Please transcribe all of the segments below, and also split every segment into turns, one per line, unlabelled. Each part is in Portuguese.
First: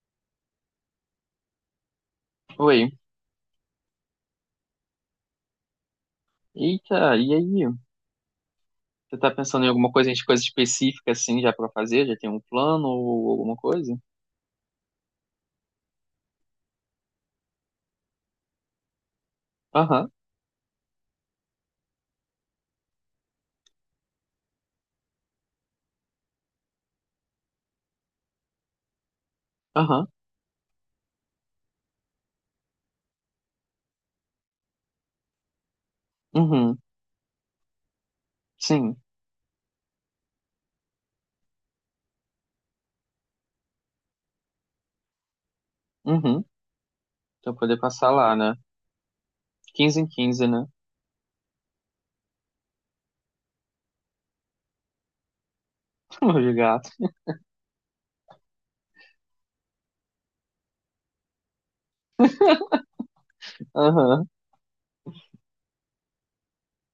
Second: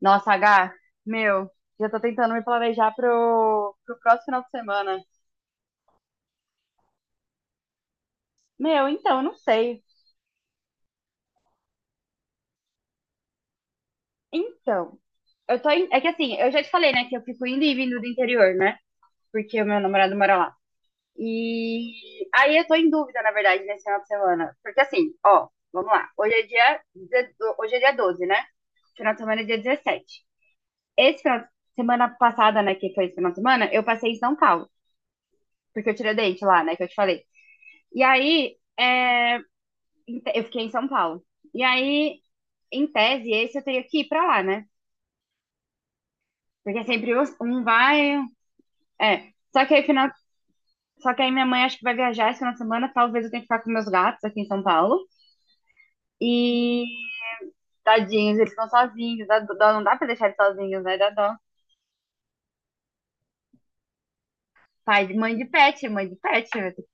Nossa, H, meu, já tô tentando me
Oi.
planejar pro próximo final de semana.
Eita, e aí?
Meu, então,
Você
eu
tá
não
pensando em
sei.
alguma coisa, em coisa específica assim já pra fazer? Já tem um plano ou alguma coisa?
Então, é que assim, eu já te falei, né, que eu fico indo e vindo do interior, né? Porque o meu
Aham,
namorado mora lá. E aí eu tô em dúvida, na verdade, nesse final de semana. Porque assim, ó, vamos lá. Hoje é dia 12, né? Final de semana é dia
aham,
17. Esse final de semana passada, né, que foi esse final de semana, eu passei em São Paulo, porque eu tirei o dente lá, né,
uhum,
que eu te falei. E aí,
sim,
eu fiquei em São Paulo. E aí, em tese, esse eu teria que ir pra lá, né?
uhum.
Porque é sempre
Pra
um
poder passar
vai.
lá, né?
É. Só que aí,
15 em
final...
15, né?
Só que aí minha mãe acho que vai viajar esse final de semana. Talvez eu tenha que ficar com meus gatos aqui em São Paulo.
Meu
E
gato.
tadinhos, eles estão sozinhos. Dá dó, não dá pra deixar eles sozinhos, né? Dá dó.
Aham.
Pai de mãe de pet, mãe de pet. Vai ter que-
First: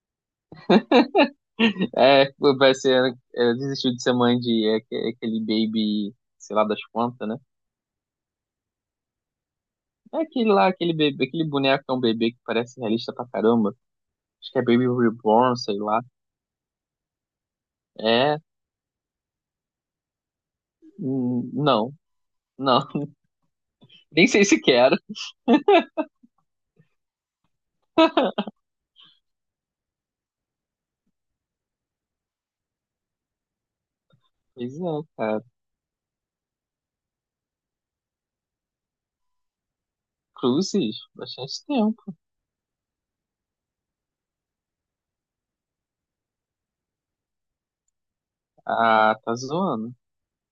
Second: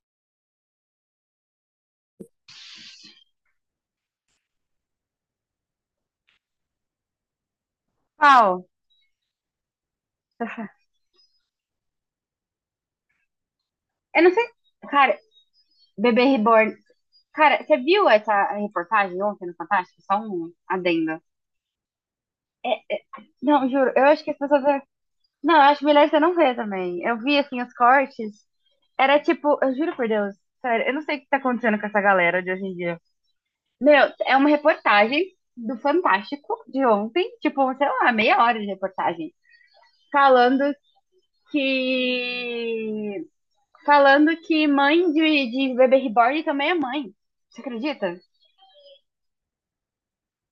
É, vai ser. É, desistiu de ser mãe de aquele baby, sei lá das quantas, né?
Pau.
É aquele lá, aquele bebê, aquele boneco que é um bebê que parece realista pra caramba.
Eu não sei.
Acho que é Baby
Cara,
Reborn, sei lá.
bebê reborn. Cara, você viu
É.
essa reportagem ontem no Fantástico? Só um adendo.
Hum, não, não.
É, não, juro, eu acho
Nem
que as
sei se
pessoas.
quero.
Não, acho melhor você não ver também. Eu vi, assim, os cortes. Era tipo, eu juro por Deus, sério, eu não sei o que tá acontecendo com essa galera de hoje em dia. Meu, é uma
Pois é,
reportagem
cara.
do Fantástico de ontem, tipo, sei lá, meia hora de reportagem, falando
Cruzes, bastante tempo.
que. Falando que mãe de bebê reborn também é mãe. Você acredita?
Ah, tá zoando.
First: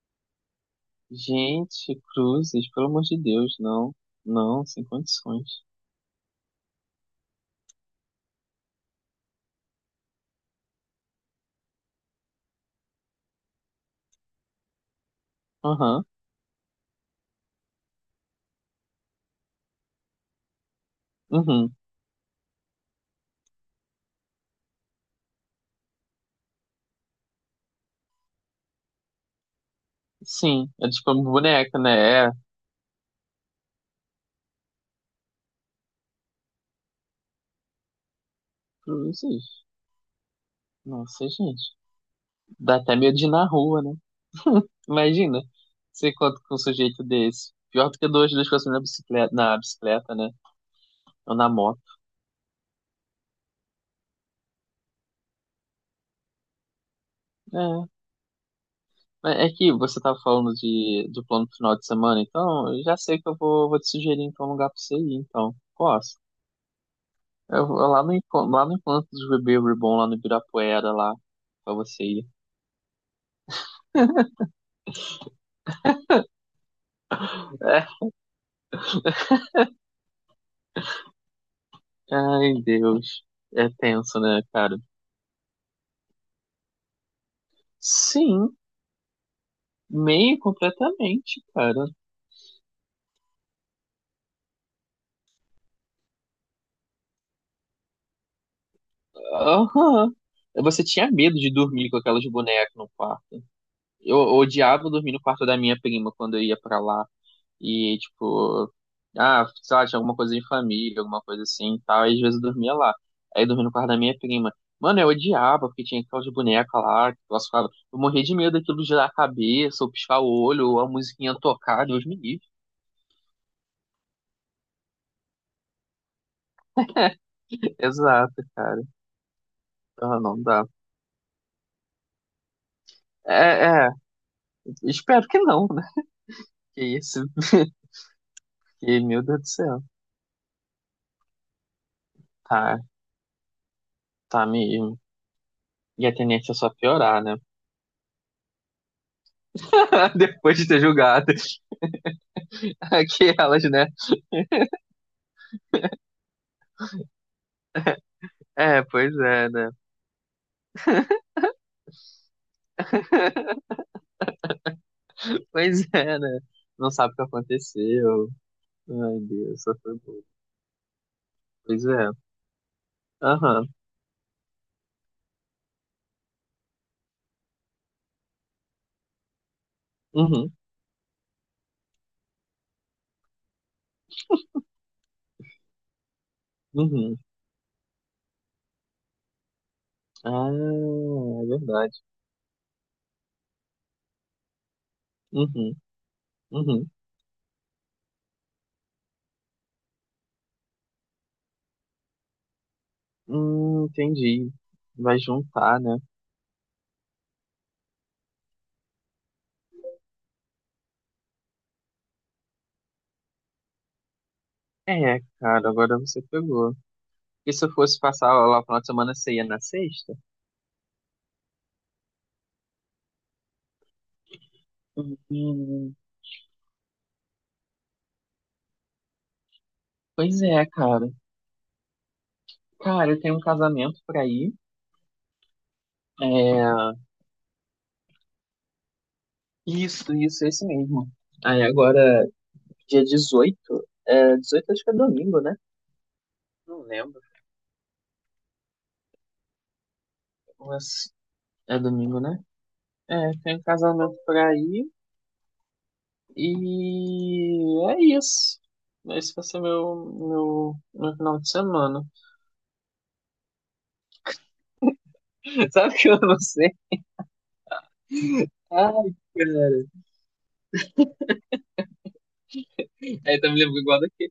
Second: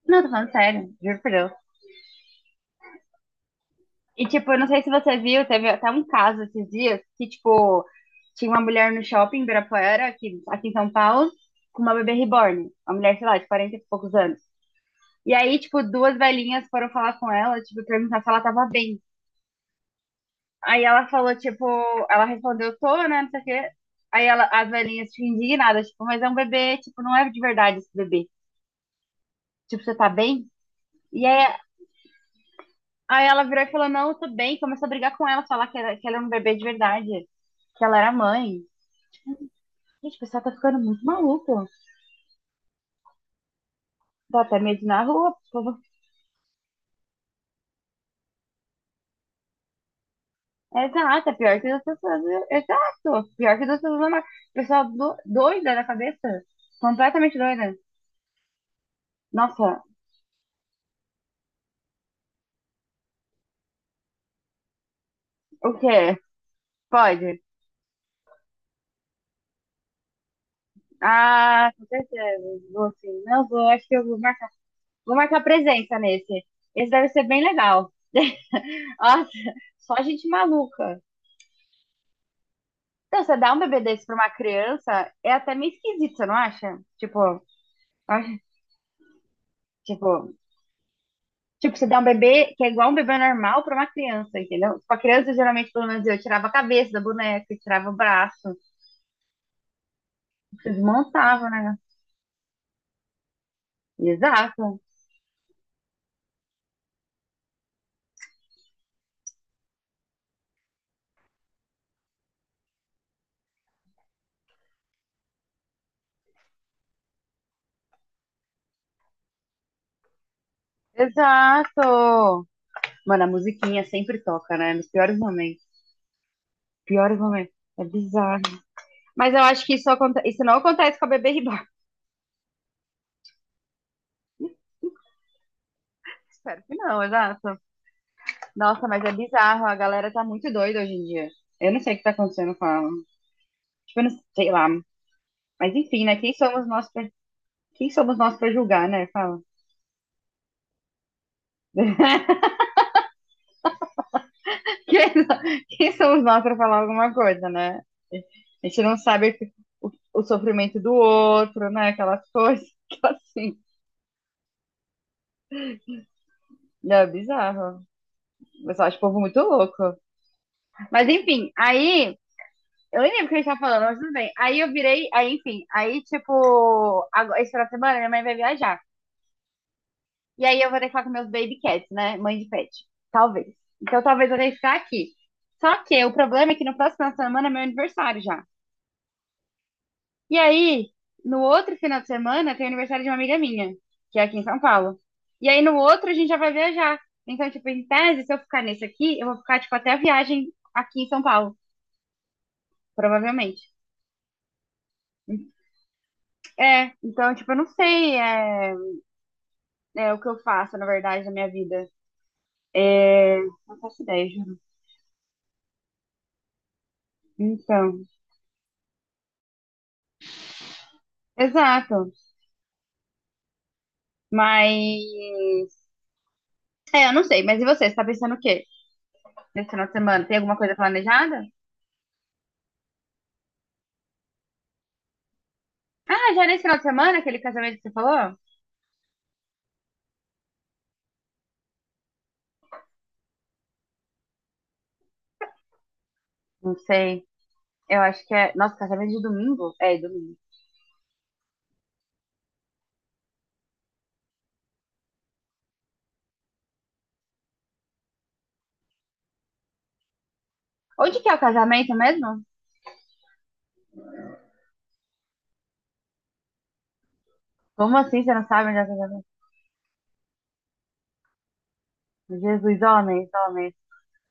Não, tô falando sério, juro por Deus.
Gente, cruzes, pelo amor de Deus, não.
E, tipo, eu
Não,
não sei
sem
se você viu,
condições.
teve até um caso esses dias que, tipo, tinha uma mulher no shopping em Ibirapuera, aqui em São Paulo, com uma bebê reborn. Uma mulher, sei lá, de 40 e poucos anos. E aí, tipo,
Aham,
duas velhinhas foram falar com ela, tipo, perguntar se ela tava bem. Aí ela falou, tipo,
uhum,
ela respondeu, tô, né, não sei o quê. Aí ela, as velhinhas, tipo, indignadas, tipo, mas é um bebê, tipo, não é de verdade esse bebê. Tipo, você tá bem?
sim, é tipo uma
E aí,
boneca, né? É,
aí ela virou e falou, não, eu tô bem. Começou a brigar com ela, falar que, era, que ela era um bebê de verdade, que ela era mãe.
cruzes.
Gente, o pessoal tá ficando muito
Nossa, gente.
maluco.
Dá até medo de ir na rua, né?
Dá até medo na rua, o
Imagina,
povo.
você encontra com um sujeito desse. Pior do que duas pessoas na bicicleta, né?
Exato, é
Ou na
pior que
moto.
das pessoas. Exato, pior que das pessoas normais. Pessoal doida da cabeça. Completamente doida.
É. Mas é que
Nossa,
você tava falando do plano pro final de semana, então eu já sei que eu vou te sugerir então um lugar pra você ir, então.
o quê?
Posso?
Pode?
Eu vou lá lá no encontro dos bebês Reborn, lá no Ibirapuera, lá,
Ah,
pra
com
você ir.
certeza. Vou sim. Não vou, acho que eu vou marcar. Vou marcar presença nesse. Esse deve ser bem
É,
legal. Nossa, só gente maluca.
ai,
Então,
Deus.
você dá um
É
bebê desse pra
tenso,
uma
né, cara?
criança é até meio esquisito, você não acha? Acho-
Sim,
tipo,
meio completamente,
Tipo,
cara.
você dá um bebê que é igual um bebê normal para uma criança, entendeu? Com a criança, geralmente, pelo menos eu tirava a cabeça da boneca, eu tirava o braço,
Aham. Você tinha medo
desmontava,
de
né?
dormir com aquelas bonecas no quarto. Eu
Exato,
odiava dormir no quarto da minha prima quando eu ia pra lá. E, tipo, ah, sei lá, tinha alguma coisa de família, alguma coisa assim e tal. E às vezes eu dormia lá. Aí eu dormia no quarto da minha prima. Mano, eu odiava, porque tinha aquelas bonecas lá, que eu ficava. Eu morria de medo daquilo girar a cabeça, ou piscar o olho, ou a musiquinha tocar, Deus me livre.
exato. Mano, a musiquinha sempre toca, né? Nos piores momentos. Piores momentos. É bizarro.
Exato, cara.
Mas eu acho que isso,
Ah,
aconte...
não
isso não
dá.
acontece com a bebê Reborn.
É, é, espero que não, né?
Espero que
Que
não,
isso.
exato. Nossa,
Que,
mas é
meu Deus do
bizarro. A
céu.
galera tá muito doida hoje em dia. Eu não sei o que tá acontecendo com
Tá,
a. Tipo, eu não
tá
sei lá.
mesmo.
Mas
E
enfim,
a
né? Quem
tendência é
somos
só
nós pra...
piorar, né?
Quem somos nós pra julgar, né? Fala.
Depois de ter julgado.
Quem,
Aquelas, né?
quem somos nós para falar alguma coisa, né? A gente
É,
não
pois
sabe
é, né?
o, o sofrimento do outro, né? Aquelas coisas que assim.
Pois é, né? Não
É
sabe o que
bizarro.
aconteceu.
Eu só acho o povo
Ai,
muito
Deus, só
louco.
foi bom.
Mas enfim,
Pois é.
aí. Eu nem lembro o que a gente tava
Aham.
falando, mas tudo bem. Aí eu virei, aí enfim, aí tipo, agora, esse final de semana minha mãe vai viajar. E
Uhum.
aí eu vou ter que falar com meus baby cats, né? Mãe de pet. Talvez. Então talvez eu tenha que ficar aqui. Só que o problema é que no próximo final de
Uhum.
semana é meu aniversário já. E
Ah,
aí, no
é
outro final
verdade.
de semana, tem aniversário de uma amiga minha, que é aqui em São Paulo. E aí, no
Uhum.
outro, a gente já vai
Uhum.
viajar. Então, tipo, em tese, se eu ficar nesse aqui, eu vou ficar, tipo, até a viagem aqui em São Paulo, provavelmente.
Entendi. Vai juntar, né?
É, então, tipo, eu não sei é, o que eu faço, na verdade, na minha vida. É, não faço ideia, juro.
É, cara, agora você pegou. E se eu fosse
Então,
passar lá o final de semana, você ia na sexta?
exato. Mas,
Hum,
é, eu não sei. Mas e você? Você tá pensando o quê? Nesse final de semana, tem
Pois
alguma
é,
coisa
cara.
planejada?
Cara, eu tenho um casamento pra ir.
Ah, já nesse final de
É,
semana, aquele casamento que você falou?
isso, esse mesmo. Aí agora, dia 18 é, 18 acho que é domingo, né?
Não
Não lembro,
sei. Eu acho que é. Nossa, casamento de domingo? É, domingo.
mas é domingo, né? É, tem um casamento pra ir e é isso. Esse vai ser meu
Onde que é
final
o
de
casamento
semana.
mesmo?
Sabe o que eu não sei?
Como assim? Você não sabe onde é o
Ai,
casamento?
cara.
Jesus, homens,
Aí tá me
homens.
lembrando igual daqui.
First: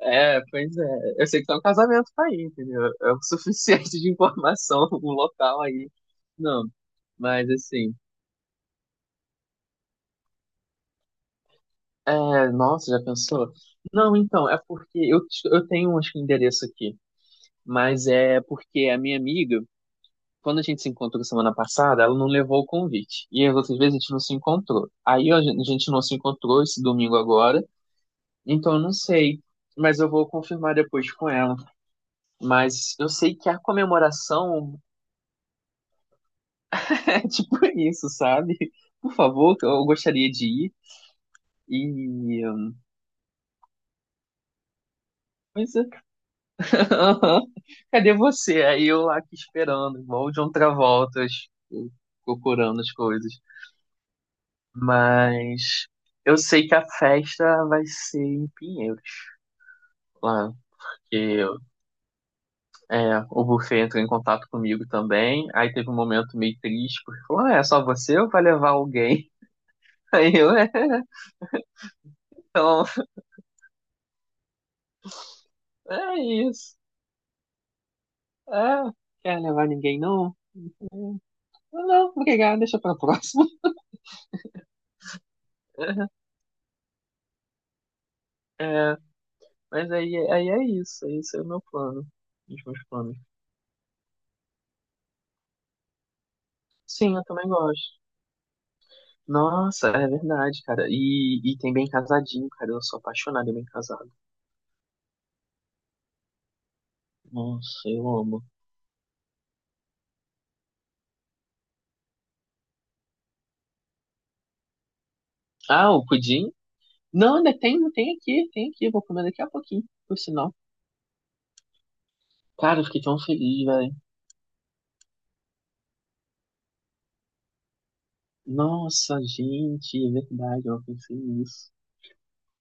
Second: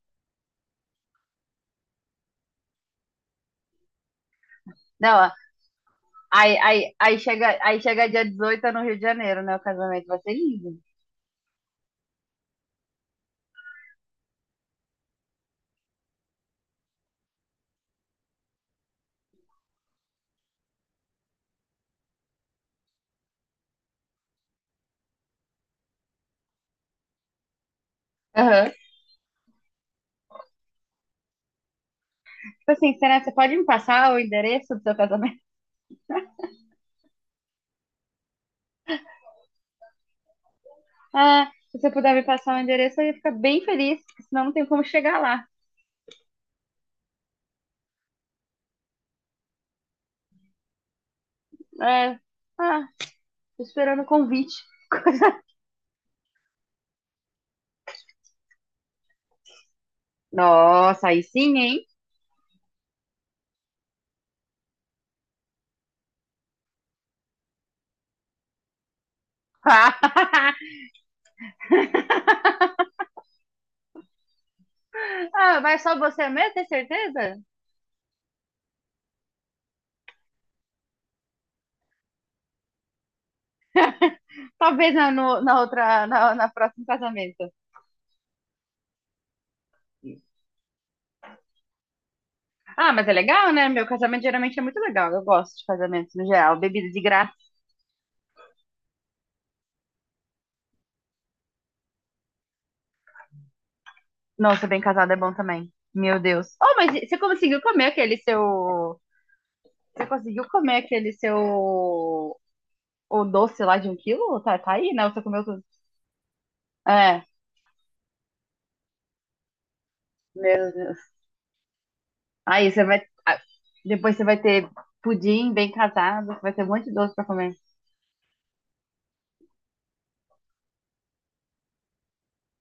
É, pois é. Eu sei que tem um casamento pra ir, entendeu? É o suficiente de informação, o
Não, ó,
local aí.
aí,
Não,
aí, aí,
mas
chega, aí
assim.
chega dia 18 no Rio de Janeiro, né? O casamento vai ser lindo.
É, nossa, já pensou? Não, então, é porque eu tenho acho que um endereço aqui, mas é porque a minha amiga. Quando a gente se encontrou semana passada, ela não levou o convite. E as outras vezes a gente não se encontrou. Aí a gente não se encontrou esse domingo agora,
Aham.
então eu não sei. Mas eu vou confirmar depois com ela.
Tipo assim,
Mas eu
será que você
sei que
pode
a
me passar o endereço
comemoração
do seu casamento?
é tipo isso, sabe? Por favor, eu gostaria de ir.
Ah, se você puder me
E.
passar o endereço, eu ia ficar bem feliz, porque senão não tem como chegar lá.
Mas, cadê você? Aí eu lá aqui esperando, igual o John Travolta,
É.
procurando
Ah,
as coisas.
tô esperando o convite.
Mas eu sei que a festa vai ser em Pinheiros, lá.
Nossa,
Porque
aí sim,
eu-
hein?
É, o buffet entrou em contato comigo também. Aí teve um momento meio triste, porque falou: ah, é só você ou vai levar alguém? Aí eu, então,
Ah, mas só
é
você mesmo, tem
isso.
certeza?
É, quer levar ninguém não? Não, não, obrigado, deixa pra próxima.
Talvez na, no- na outra, na, na próximo casamento.
É, mas aí é isso, esse é o meu plano, os meus
Ah, mas é
planos.
legal, né? Meu casamento geralmente é muito legal. Eu gosto de casamentos no geral. Bebida de
Sim, eu
graça.
também gosto. Nossa, é verdade, cara. E tem bem casadinho, cara. Eu sou apaixonado em bem casado.
Nossa, bem casado é bom também. Meu Deus. Oh, mas você conseguiu
Nossa,
comer
eu
aquele
amo.
seu. Você conseguiu comer aquele seu. O doce lá de 1 quilo? Tá, tá aí, né? Você comeu tudo.
Ah, o pudim?
É,
Não, ainda tem aqui, tem aqui. Eu vou comer daqui a pouquinho, por sinal.
meu Deus. Aí
Cara,
você
eu
vai.
fiquei tão
ah,
feliz, velho.
Depois você vai ter pudim bem casado. Vai ter um monte de doce pra comer.
Nossa, gente, é verdade, eu não pensei nisso.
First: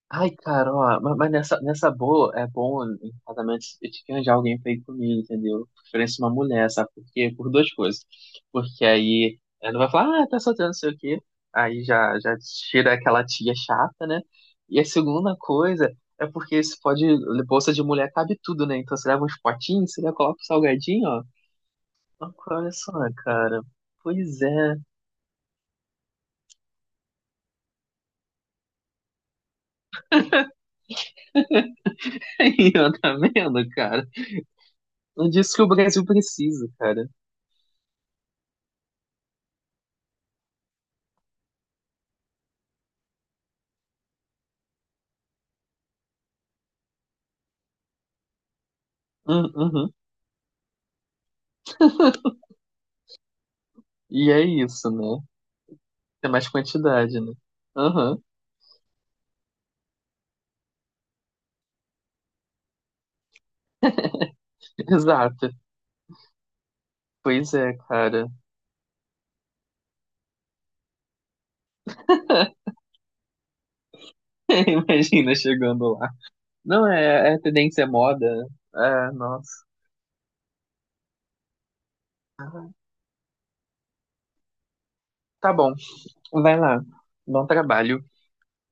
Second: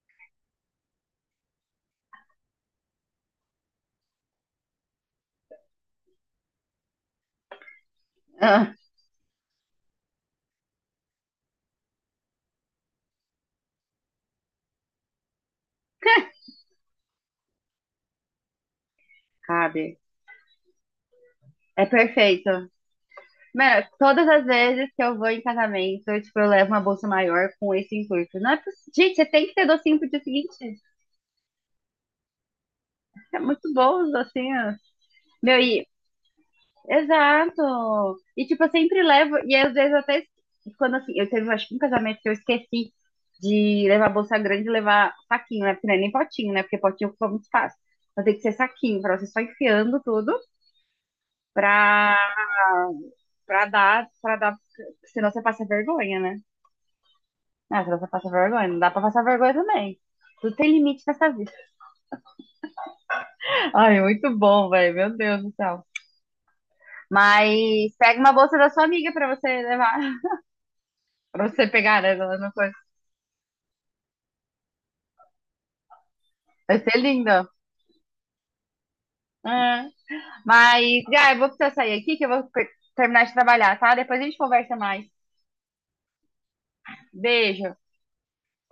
Ai, cara, ó, mas nessa, boa, é bom em casamentos eu te arranjar alguém pra ir comigo, entendeu? Preferência uma mulher, sabe? Porque, por duas coisas. Porque aí ela não vai falar, ah, tá solteiro, não sei o quê. Aí já, já tira aquela tia chata, né? E a segunda coisa é porque você pode, bolsa de mulher cabe tudo, né? Então você leva uns potinhos,
Sabe?
você já coloca o salgadinho, ó.
É
Ó,
perfeito.
olha só, cara.
Mano, todas
Pois
as
é.
vezes que eu vou em casamento, eu, tipo, eu levo uma bolsa maior com esse intuito. Não é possível. Gente, você tem que ter docinho pro dia seguinte.
Aí, ó, tá
É
vendo,
muito bom
cara?
os docinhos.
Não disso
Meu,
que o
e.
Brasil precisa, cara.
Exato. E, tipo, eu sempre levo. E às vezes eu até. Quando assim, eu teve, acho que um casamento que eu esqueci de levar bolsa grande e levar saquinho, né? Porque não é nem potinho, né? Porque potinho ocupa muito espaço. Então tem que ser saquinho, pra você só
Uhum.
enfiando tudo. pra, pra dar,
E
pra
é
dar,
isso, né?
senão você passa vergonha,
É
né?
mais quantidade, né?
Ah, senão você
Aham,
passa vergonha, não dá pra passar vergonha também. Tudo tem limite nessa vida. Ai, muito bom, velho, meu Deus
exato.
do céu.
Pois é,
Mas pega
cara.
uma bolsa da sua amiga pra você levar, pra você pegar, né? Ela não foi-
Imagina chegando lá.
Vai
Não,
ser
é,
lindo.
é tendência é moda, né? É, nossa.
É. Mas, já, eu vou precisar sair aqui que eu vou terminar de trabalhar, tá? Depois a gente conversa mais.
Tá bom, vai lá. Bom
Beijo.
trabalho.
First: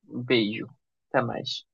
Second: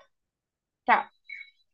Beijo.
Tchau.
Até mais.